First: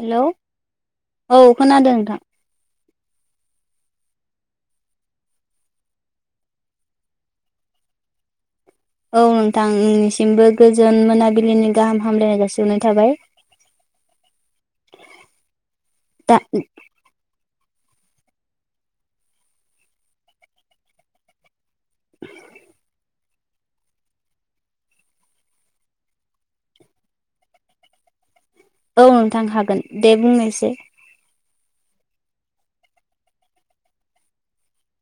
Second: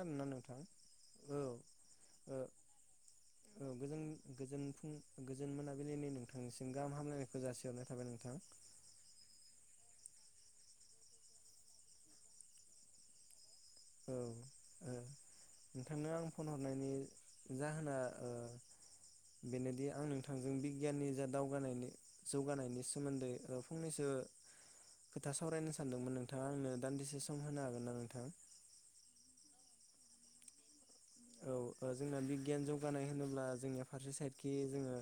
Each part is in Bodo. हेलौ नोंथां औ खोनादों नोंथां -औ गोजों गोजोन फुं गोजोन मोनाबिलिनि नोंथांनिसिम गाहाम हामग्लायनायखौ जासिहरनाय थाबाय नोंथां। औ नोंथां नोंनिसिमबो गोजोन मोनाबिलिनि गाहाम हामलायनाय जासिहनाय थाबाय। औ नोंथांनो आं दा फन हरनायनि जाहोना अ बेनोदि आं नोंथांजों बिगियाननि जा दावगानायनि जौगानायनि सोमोन्दै औ फंनैसो खोथा सावरायनो सानदोंमोन नोंथाङा आंनो दान्दिसे सम होनो हागोन ना नोंथां। औ नोंथां हागोन दे बुंनायसै। औ जोंना बिगियान जौगानाय होनोब्ला जोंनि फारसे साइडखि जोङो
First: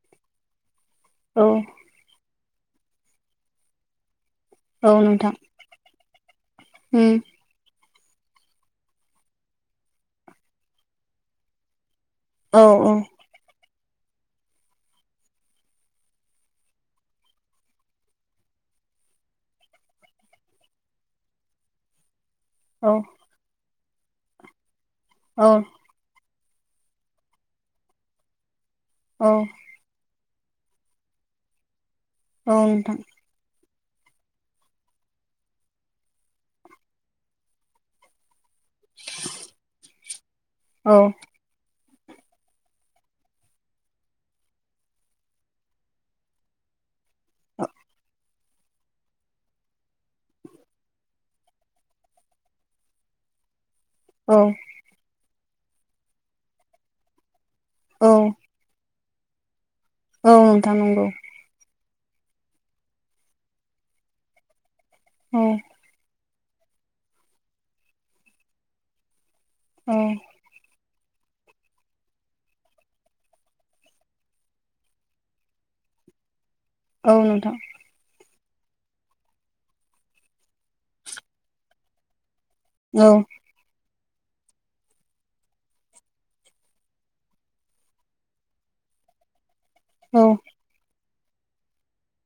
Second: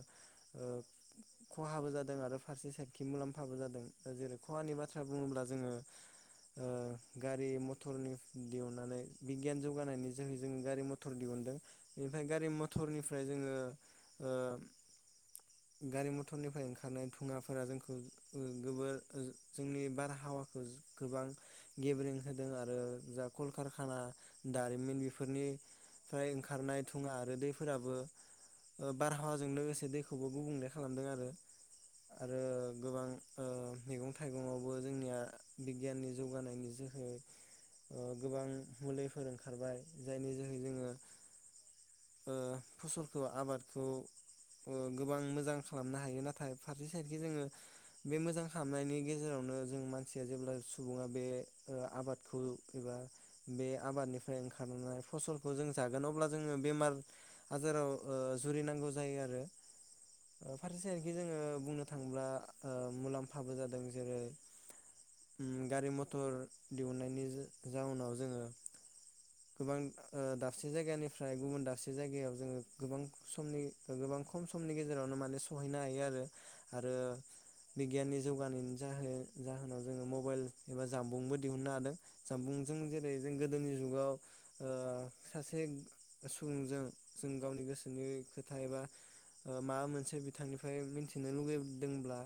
औ खहाबो जादों आरो फारसे साइथिं मुलाम्फाबो जादों जेरै खहानि औ बाथ्रा नोंथां बुङोब्ला जोङो अ उम गारि मथर मटरनि दिहुननानै बिगियान जौगानायनि जोहै जोङो गारि मथर थर दिहुनदों। बेनिफ्राय गारि औ औ मथरनिफ्राय जोङो अ गारि मथरनिफ्राय ओंखारनाय थुङाफोरा जोंखौ गोबोर जोंनि बारहावाखौ गोबां गेबेरें होदों आरो औ जा कल खाना दारि बेफोरनि औ प्राय ओंखारनाय थुङा आरो दैफोराबो औ बारहावाजों लोगोसे दैखो गुबुंले खालामदों आरो आरो औ नोंथां गोबां ओ मैगं थाइगंवावबो जोंनिया बिगियाननि जौगानायनि जोहै ओ गोबां मुलिफोर ओंखारबाय जायनि जोहै जोङो औ ओ फसलखौ आबादखौ ओ गोबां मोजां खालामनो हायो नाथाय फारसे- थिं जोङो बे मोजां खालामनायनि गेजेरावनो जों मानसिया जेब्ला सुबुङा बे ओ आबादखौ एबा बे आबादनिफ्राय औ ओंखारनाय फलखौ जों जागोन अब्ला जोङो बेमार आजाराव औ ओ जुरिनांगौ जायो आरो औ ओ नोंथां फारसे नंगौ सायेदखि जोङो बुंनो थांब्ला ओ मुलामफाबो जादों जेरै औ ओम गारि मथर दिहुननायनि ज जाउनाव जोङो गोबां औ ओ दाबसे जायगानि फ्राय गुबुन दाबसे जायगायाव जोङो गोबां समनि ओ गोबां खम समनि गेजेरावनो माने सहैनो हायो आरो आरो औ नोंथां बिगियाननि जौगानायनि जाहो जाहोनाव जोङो मबाइल एबा जानबुंबो दिहुननो हादों। जानबुंजों औ जेरै जों गोदोनि जुगाव ओ सासे सुबुंजों जों गावनि गोसोनि खोथा एबा ओ माबा मोनसे औ बिथांनिफ्राय मिनथि- नों लुगैदोंब्ला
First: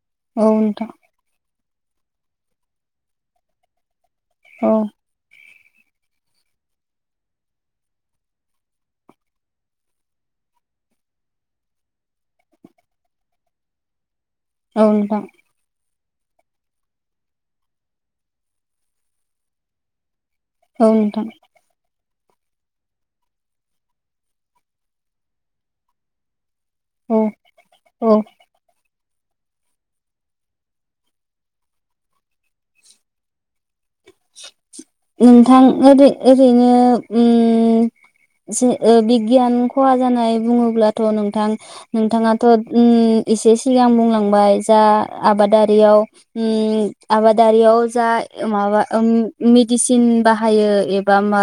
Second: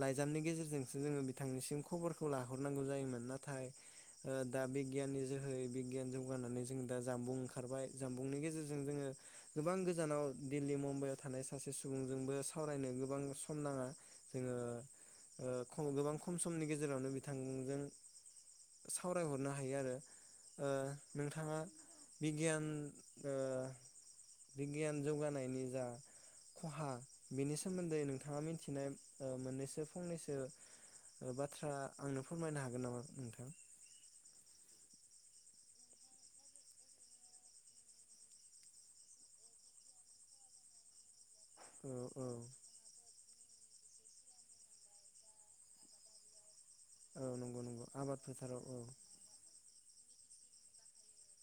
लाइजामनि औ नोंथां गेजेरजोंसो जोङो बिथांनिसिम खबरखौ लाहरनांगौ जायोमोन नाथाय ओ दा औ बिगियाननि जोहै बिगियान जौगानानै जों दा जानबुं ओंखारबाय जानबुंनि गेजेरजों जोङो गोबां गोजानाव दिल्ली, मुम्बाइआव थानाय सासे सुबुंजोंबो सावरायनो गोबां सम नाङा जोङो। औ नोंथां औ गोबां खम समनि गेजेरावनो बिथांजों सावरायहरनो हायो आरो। ओ औ नोंथां नोंथाङा बिगियान ओ बिगियान जौगानायनि जा खहा औ बेनि सोमोन्दै औ नोंथाङा मिथिनाय ओ मोननैसो फंनैसो बाथ्रा आंनो फोरमायनो हागोन नामा नोंथां? नोंथां ओरै ओरैनो ओम जे ओ बिगियान खहा जानाय बुङोब्लाथ' नों थां औ औ नोंथाङाथ' ओम एसे सिगां बुंलांबाय जा आबादारियाव ओम औ नंगौ आबादारियाव नंगौ जा आबाद फोथाराव औ माबा ओ मेदिसिन बाहायो एब बा मा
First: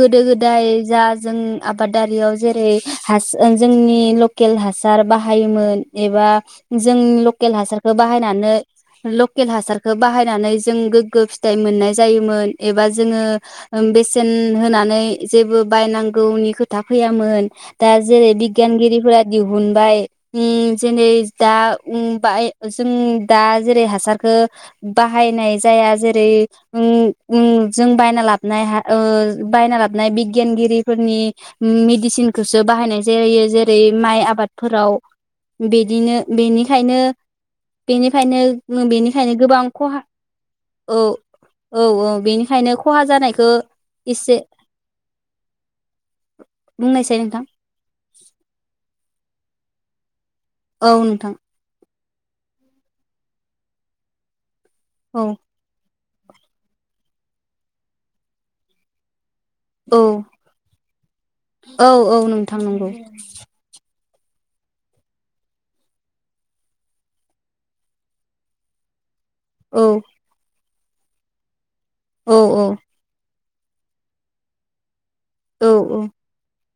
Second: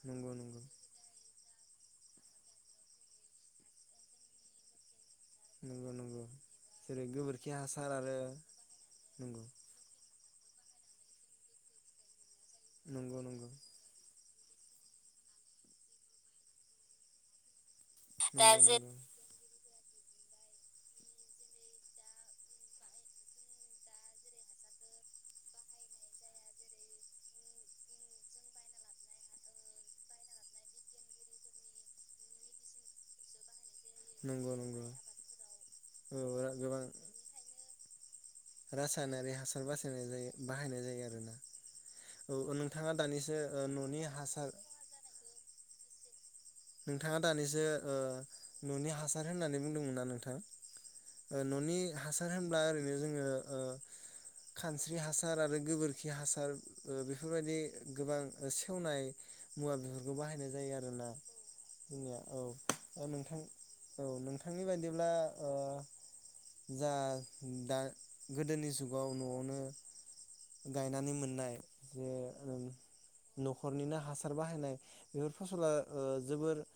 गोदो नंगौ नंगौ गोदाय जा जों आबादारियाव जेरै हास जोंनि लकेल हासार बा बाहायोमोन नंगौ नंगौ एबा जों जेरै गोबोरखि लकेल हासार हासारखौ आरो बाहायनानै नंगौ लकेल हासारखौ बाहाय नानै जों गोग्गो फि थाइ मोननाय जायोमोन। एबा नंगौ जोङो नंगौ ओ बेसे सेेन होनानै जेबो बायनांगौनि खोथा फैयामोन। दा जेरै नंगौ बिगियानगिरिफोरा दिहुन बाय ओम जेरै दा ओम बाय जों दा जेरै हासारखो बाहायनाय जाया जे रै ओं उम जों बायना लाबोनाय हा ओ बायना लाबोनाय बिगियानगिरिफोरनि मेदिसिनखौसो बाहायनाय जायो। जेरै रै माइ नंगौ नंगौ आबादफोराव औ बिदिनो गोबां बेनिखायनो बेनिखायनो रासायनारि बेनिखायनो हासार गोबां खहा बासायनाय जायो बाहायनाय औ जायो आरोना औ औ बेनिखायनो नोंथाङा खहा दानिसो जानायखो ओ न'नि इसे हासार नोंथाङा दानिसो ओ न'नि हासार होननानै बुंदोंमोन ना नोंथां औ नोंथां ओ न'नि हासार होनब्ला ओरैनो जोङो ओ खानस्रि औ हासार आरो गोबोर खि हासार ओ बेफोरबायदि गोबां सेवनाय मुवा औ बेफोरखौ बाहायनाय जायो आरो ना। औ औ नोंथां नंगौ औ नोंथांनि बायदिब्ला ओ जा दा गोदोनि जुगाव न'आव औ गायनानै मोननाय जे औ औ न'खरनिनो हासार बाहायनाय बेफोर औ फसला औ ओ जोबोर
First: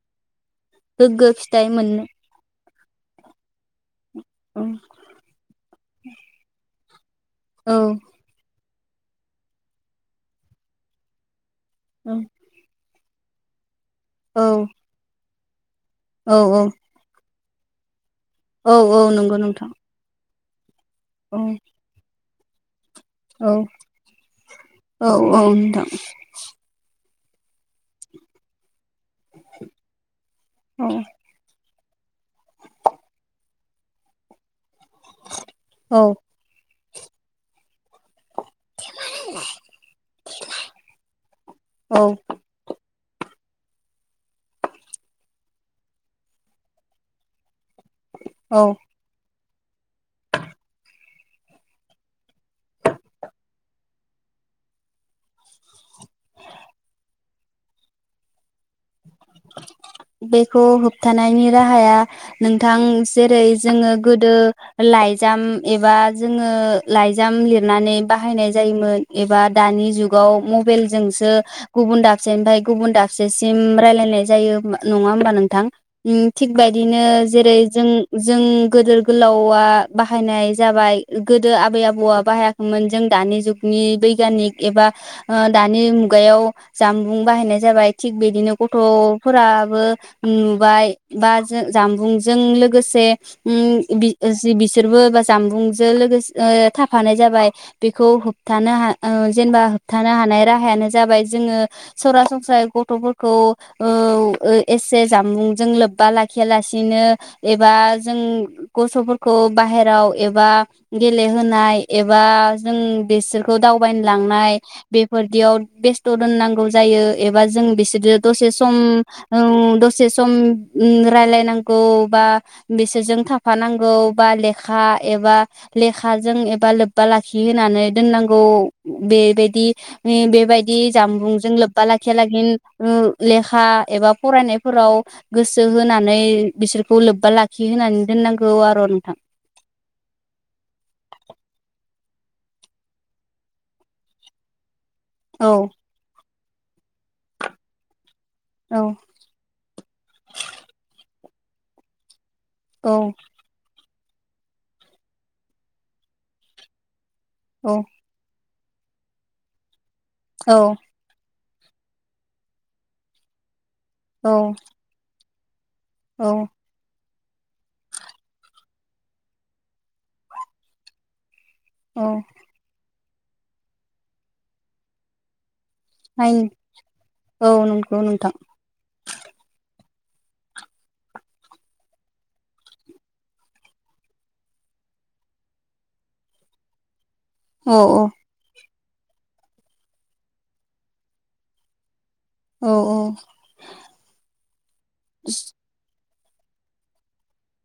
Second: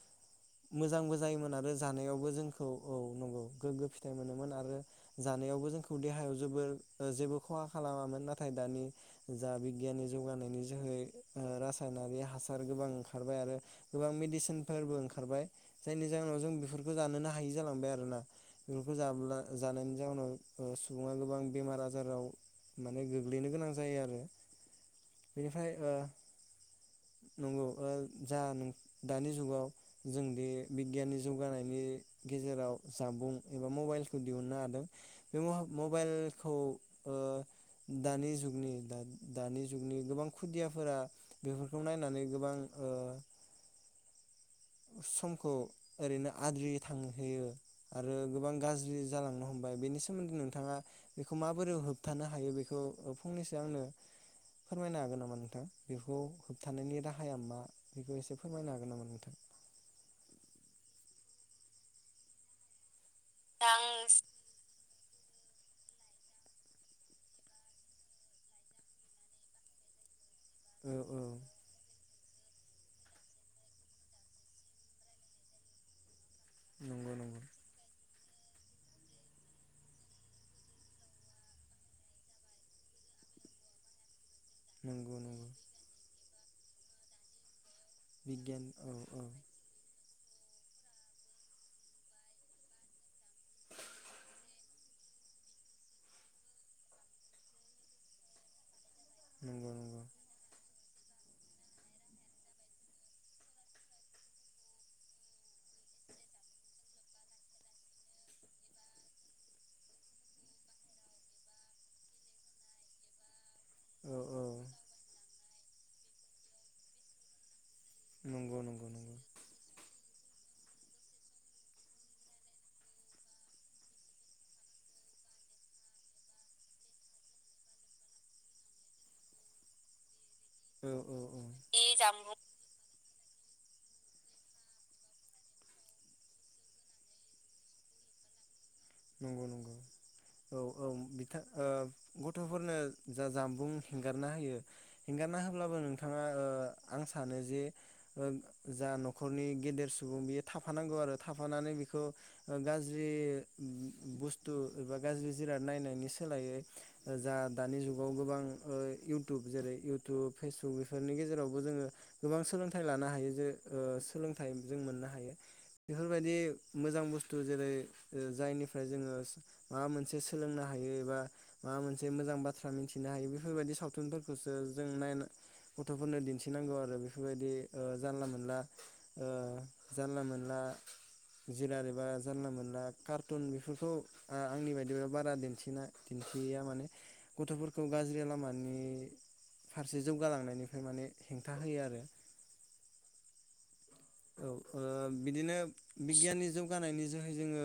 मोजांबो गोग्गो जायोमोन फिथाइ आरो मोननो जानायावबो जोंख औ औ नंगौ गोगो फि फिथाइ मोनोमोन औ आरो जानायावबो जोंखौ देहायाव जोबोर जेबो खहा औ खालामामोन नाथाय दानि जा बिगियाननि जौगानायनि जोहै औ रासायनारि हासार गोबां सारबाय आरो गोबां औ मेडिसिनफोरबो ओंखारबाय। जायनि जाहोनाव जों औ बेफोरखौ जानोना हायि जालांबाय आरो ना। औ बेफोरखौ औ नंगौ जाब्ला नोंथां जानायनि जाउनाव [unintelligible] सुबुङा औ गोबां बेमार आजाराव माने गोग्लैनो औ गोनां जायो आरो औ औ बेनिफ्राय नोंथां ओ नंगौ ओ जा नों दानि जुगाव जोंदि औ बिगियाननि जौगानायनि गेजेराव जानबुं एबा मबाइलखौ दिहुननो हादों। बे म औ मबाइलखौ ओ दानि जुग ओ जुगनि दानि जुगनि गोबां खुदियाफोरा बेफोरखौ औ नायनानै गोबां ओ समखौ ओरैनो आद्रि थांहोयो आरो गोबां औ गाज्रि जालांनो हमबाय। बेनि सोमोन्दै नोंथाङा बेखौ माबोरै होबथानो हागो हायो बेखौ फंनैसो ओ आंनो फोरमायनो हागोन नामा नोंथां? बेखौ होबथानायनि राहाया मा बेखौ एसे फोरमायनो हागोन नामा नोंथां? बेखौ होबथानायनि राहाया नोंथां जेरै जोङो गोदो लाइजाम एबा जोङो लाइजाम लिरनानै बाहायनाय जायोमोन एबा दानि जुग दानि जुगाव औ औ मबेलजोंसो गुबुन दाब दाबसे ओमफ्राय गुबुन दाबसेम रायलायनाय [unintelligible] जायो नङा होमबा नोंथां? ओम थिगबेदिनो नंगौ नंगौ जेरै जों जों गोदोर गोलावा बाहायनाय जाबाय गोदो आबै आबौआ बाहायाखैमोन जों दानि जुगनि बैगानिक एबा नंगौ ओ नंगौ दानि मुगायाव जामबुं बाहायनाय जाबाय। थिग बिदिनो बिगियान गथ' औ औ बाबो नुबाय बा जो जामबुंजों लोगोसे उम बि जि बिसोरबो बा जामबुंजों लोगोसे ओ थाफानाय जाबाय बेखौ होबथानो हा ओ जेनबा नंगौ नंगौ होबथानो हानाय राहायानो जाबाय जोङो सरासनस्रायै गथ'फोरखौ औ एसे जामुंजों लोब्बा लाखिया लासिनो एबा जों गथ'फोरखौ बाहेराव एबा गेलेहोनाय एबा जों बिसोरखौ दावबाय औ औ लांनाय बेफोरदियाव बेस्थ' दोननांगौ जायो एबा जों बिस [unintelligible] नंगौ दसेस उम नंगौ नंगौ औ दसे सम उम रायलायनांगौ बा बिसोरजों थाफानांगौ बा लेखा एबा लेखाजों एबा लोब्बा लाखि होनानै दोननांगौ बेबायदि ओ बेब बेबायदि औ औ औ जामबुंजों लोब्बा लाखिया लाखिन ओ बा एबा फरायनायफोराव गोसो होनानै बिसोरखौ लोब्बा लाखि होनानै दोननांगौ आरद नंगौ नंगौ औ औ बिथा ओ गथ'फोरनो जा जामबुं हेंगारना होयो एंगारना औ होब्लाबो नोंथाङा ओ आं सानो जे ओ औ जा न'खरनि गेदेर सुबुं बेयो थाफानांगौ आरो थाफानानै बिखौ ओ औ गाज्रि बुस्थु एबा गाज्रि जिराद नायनायनि सोलायै जा औ दानि जुगाव गोबां ओ इउटुब जेरै इउथ थु औ फेसबुक बेफोरनि गेजेराव बो जोङो गोबां सोलोंथाइ लानो हायो जे ओ औ सोलोंथाइ जों मोननो हायो। औ बेफोरबायदि मोजां बुस्थ थु जेरै ओ जायनिफ्राय जोङोस माबा मोनसे सोलोंनो हायो एबा माबा मोनसे औ मोजां बाथ्रा मिथि थिनो हायो बेफोरबायदि सावथुनफोरखौसो जों नायनो गथ'फोरनो नाय दिन्थिनांगौ आरो बेफोरबायदि औ ओ नंगौ जानला नोंथां मोनला ओ जानला मोनला जिराद एबा जानला मोनला कार्टुन बेफोरखौ ओ आंनि बायदिबा बारा दिन्थिना दिन्थियैया माने औ गथ'फोरखौ औ गाज्रि लामानि फारसे जौगालांनायनिफ्राय माने हेंथा होयो आरो औ औ औ ओ बिदिनो बिगियाननि जौगानायनि जोहै जोङो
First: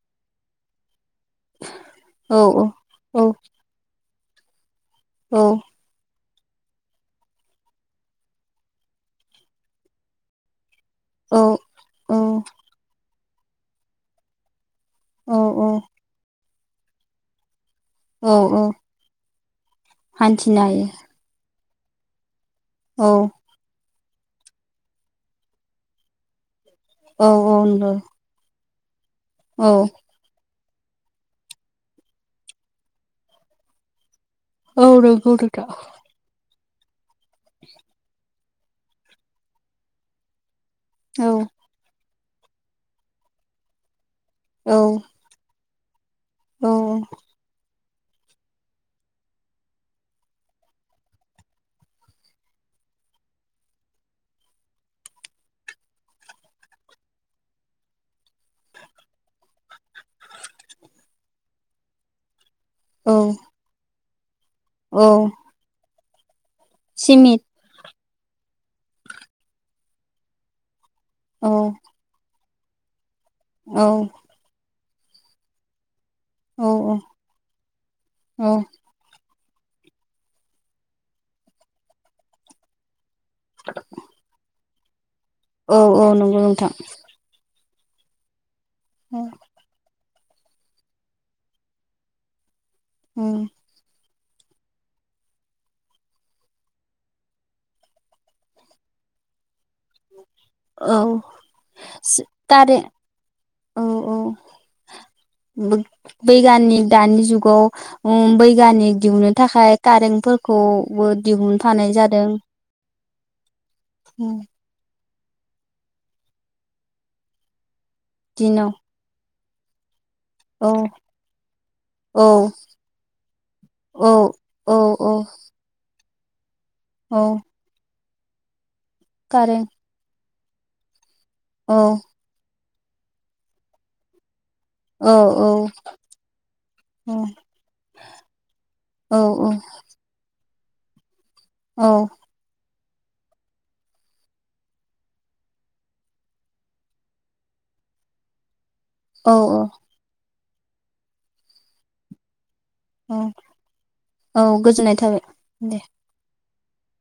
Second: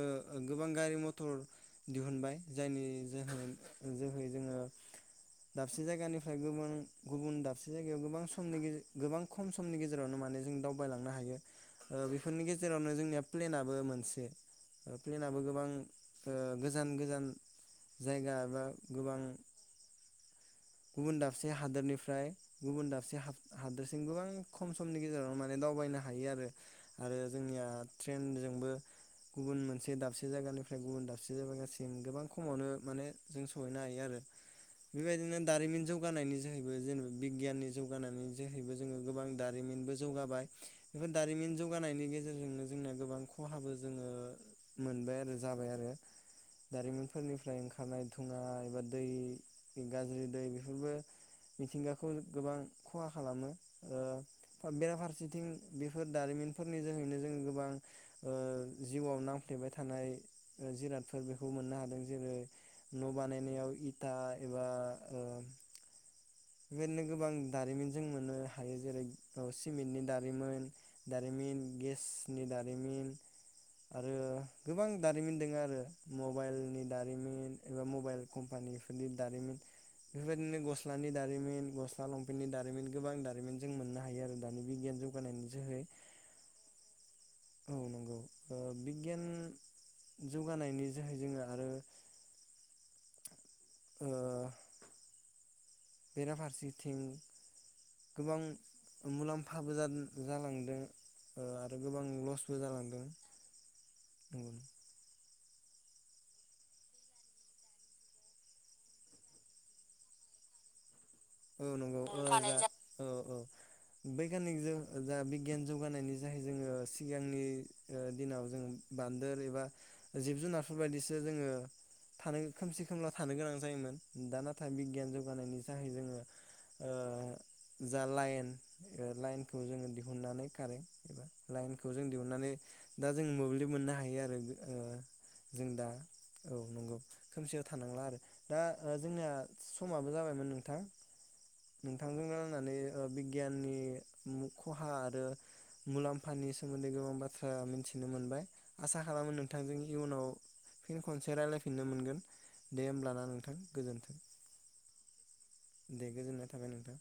गोबां गारि मथ र दिहुनबाय औ जायनि औ जोहै जोङो औ दाबसे जायगानि फ्राय गुबुन गुबुन दाबसे जायगायाव गोबां गोबां खम समनि गेजेरावनो माने जों दावबायलांनो हायो। औ औ बेफोरनि गेजेरावनो जोंनिया। प्लेनाबो मोनसे प्लेनाबबो औ गोबां ओ गोजान गोजान औ जायगा एबा औ गोबां हान्थिनो हायो गुबुन दाबसे हादोरनिफ्राय गुबुन औ दाबसे हादोर गोबां खम समनि गेजेराव माने दावबायना हायो आरो आरो औ औ जोंनिया नंगौ ट्रेनजोंबो गुबुन औ मोनसे दाबसे जायगानि ओमफ्राय गुबुन दाबसे जाबाय गासिम गोबां खमावनो माने जों सहैनो हायो आरो औ नंगौ बेबायदिनो नोंथां दारिमिन जौगानायनि जोहै गो जेनेब बिगियाननि जौगानानै जेरहैबो जोङो गोबां दारिमिनबो जौगाबाय। बेफोर औ दारिमिन जौगानायनि गेजेरज गेजेरजोंनो जोंनिया गोबां खहाबो जोङो औ मोनबाय आरो जाबाय आरो औ [inaudible] दारिमनफोरनिफ्राय ओं खारनाय थुङा एबा दै गाज्रि दै बेफोरबो मिथिंगाखौ गोबां खहा खालामो बेराफारसेथिं बेफोर दारिमिनफोरनि जोहैनो जों गोबां ओ जिउआव नांफ्लेबाय थ थानाय जिरादफोर बे खौ मोननो हादों जेरै औ न' बानायनायाव दा एबा औ। ओ [unintelligible] गोबां सिमित दारिमिन जों मोननो हायो जेरै सिमेन्टनि दा रिमोन औ दारमिन, गेसनि दारिमिन रिमिन आरो गोबां दारिमिन दङ आरो औ मबाइलनि दारिमिन एबा मबाइल औ कम्पानिफोरनि दारिमिन बेफोरबायदिनो गस्लानि दारिमिन गस्ला लंपेन्टनि दारिमिन गोबां दा बिगियाननि औ औ नंगौ नोंथां। औ नंगौ। थ' बिगियान औ जौगानायनि जोहै जोंङो आरो औ। ओ बेरफारसेथिं गोबां मुलाम फाबो जाद-जालांदों आरो ओ गोबां लसबो कारे जालांदों। औ। औ। बैग-बैगानिक दानि जुगाव बैगानिक दिहुननो थाखाय कारेन्टफोरखौ बो नंगौ औ दिहुनफानाय नंगौ जादों बैगानिकजों जा बिगियान जौगानायनि जाहै जोंङो सिगांनि ओ दिनाव जों बान [unintelligible] जिब औ जुनारफोर बायदिसो जोंङो औ थानो खोमसि खोमला थानो गोनां जायोमोन औ दा नाथाय औ बिगियान औ जौगानायनि थाखाय जोंङो औ। जा लाइन ओ लाइनखौ कारेन्ट जोंङो दिहुननानै कारेन्ट औ लाइनखौ जों दिहुननानै दा जों मोब्लिब मोननो हायो आरो ओ औ जों दा औ नंगौ औ खोमसियाव थानांला आरो दा ओ औ जोंनिया समाबो जाबायमोन नों थां औ नोंथांजों रायलायनानै ओ बि गियाननि मु खहा आरो मुलाम्फानि सोमोन्दै गोबां बाथ्रा मिन्थिनो मोनबाय। आसा औ खालामो नोंथांजों इयुनाव फिन खनसे रायलायफिननो मोनगोन दे अ होमब्लाना नोंथां गोजोन्थों औ गोजोननाय थाबाय। दे गोजोननाय थाबाय नोंथां।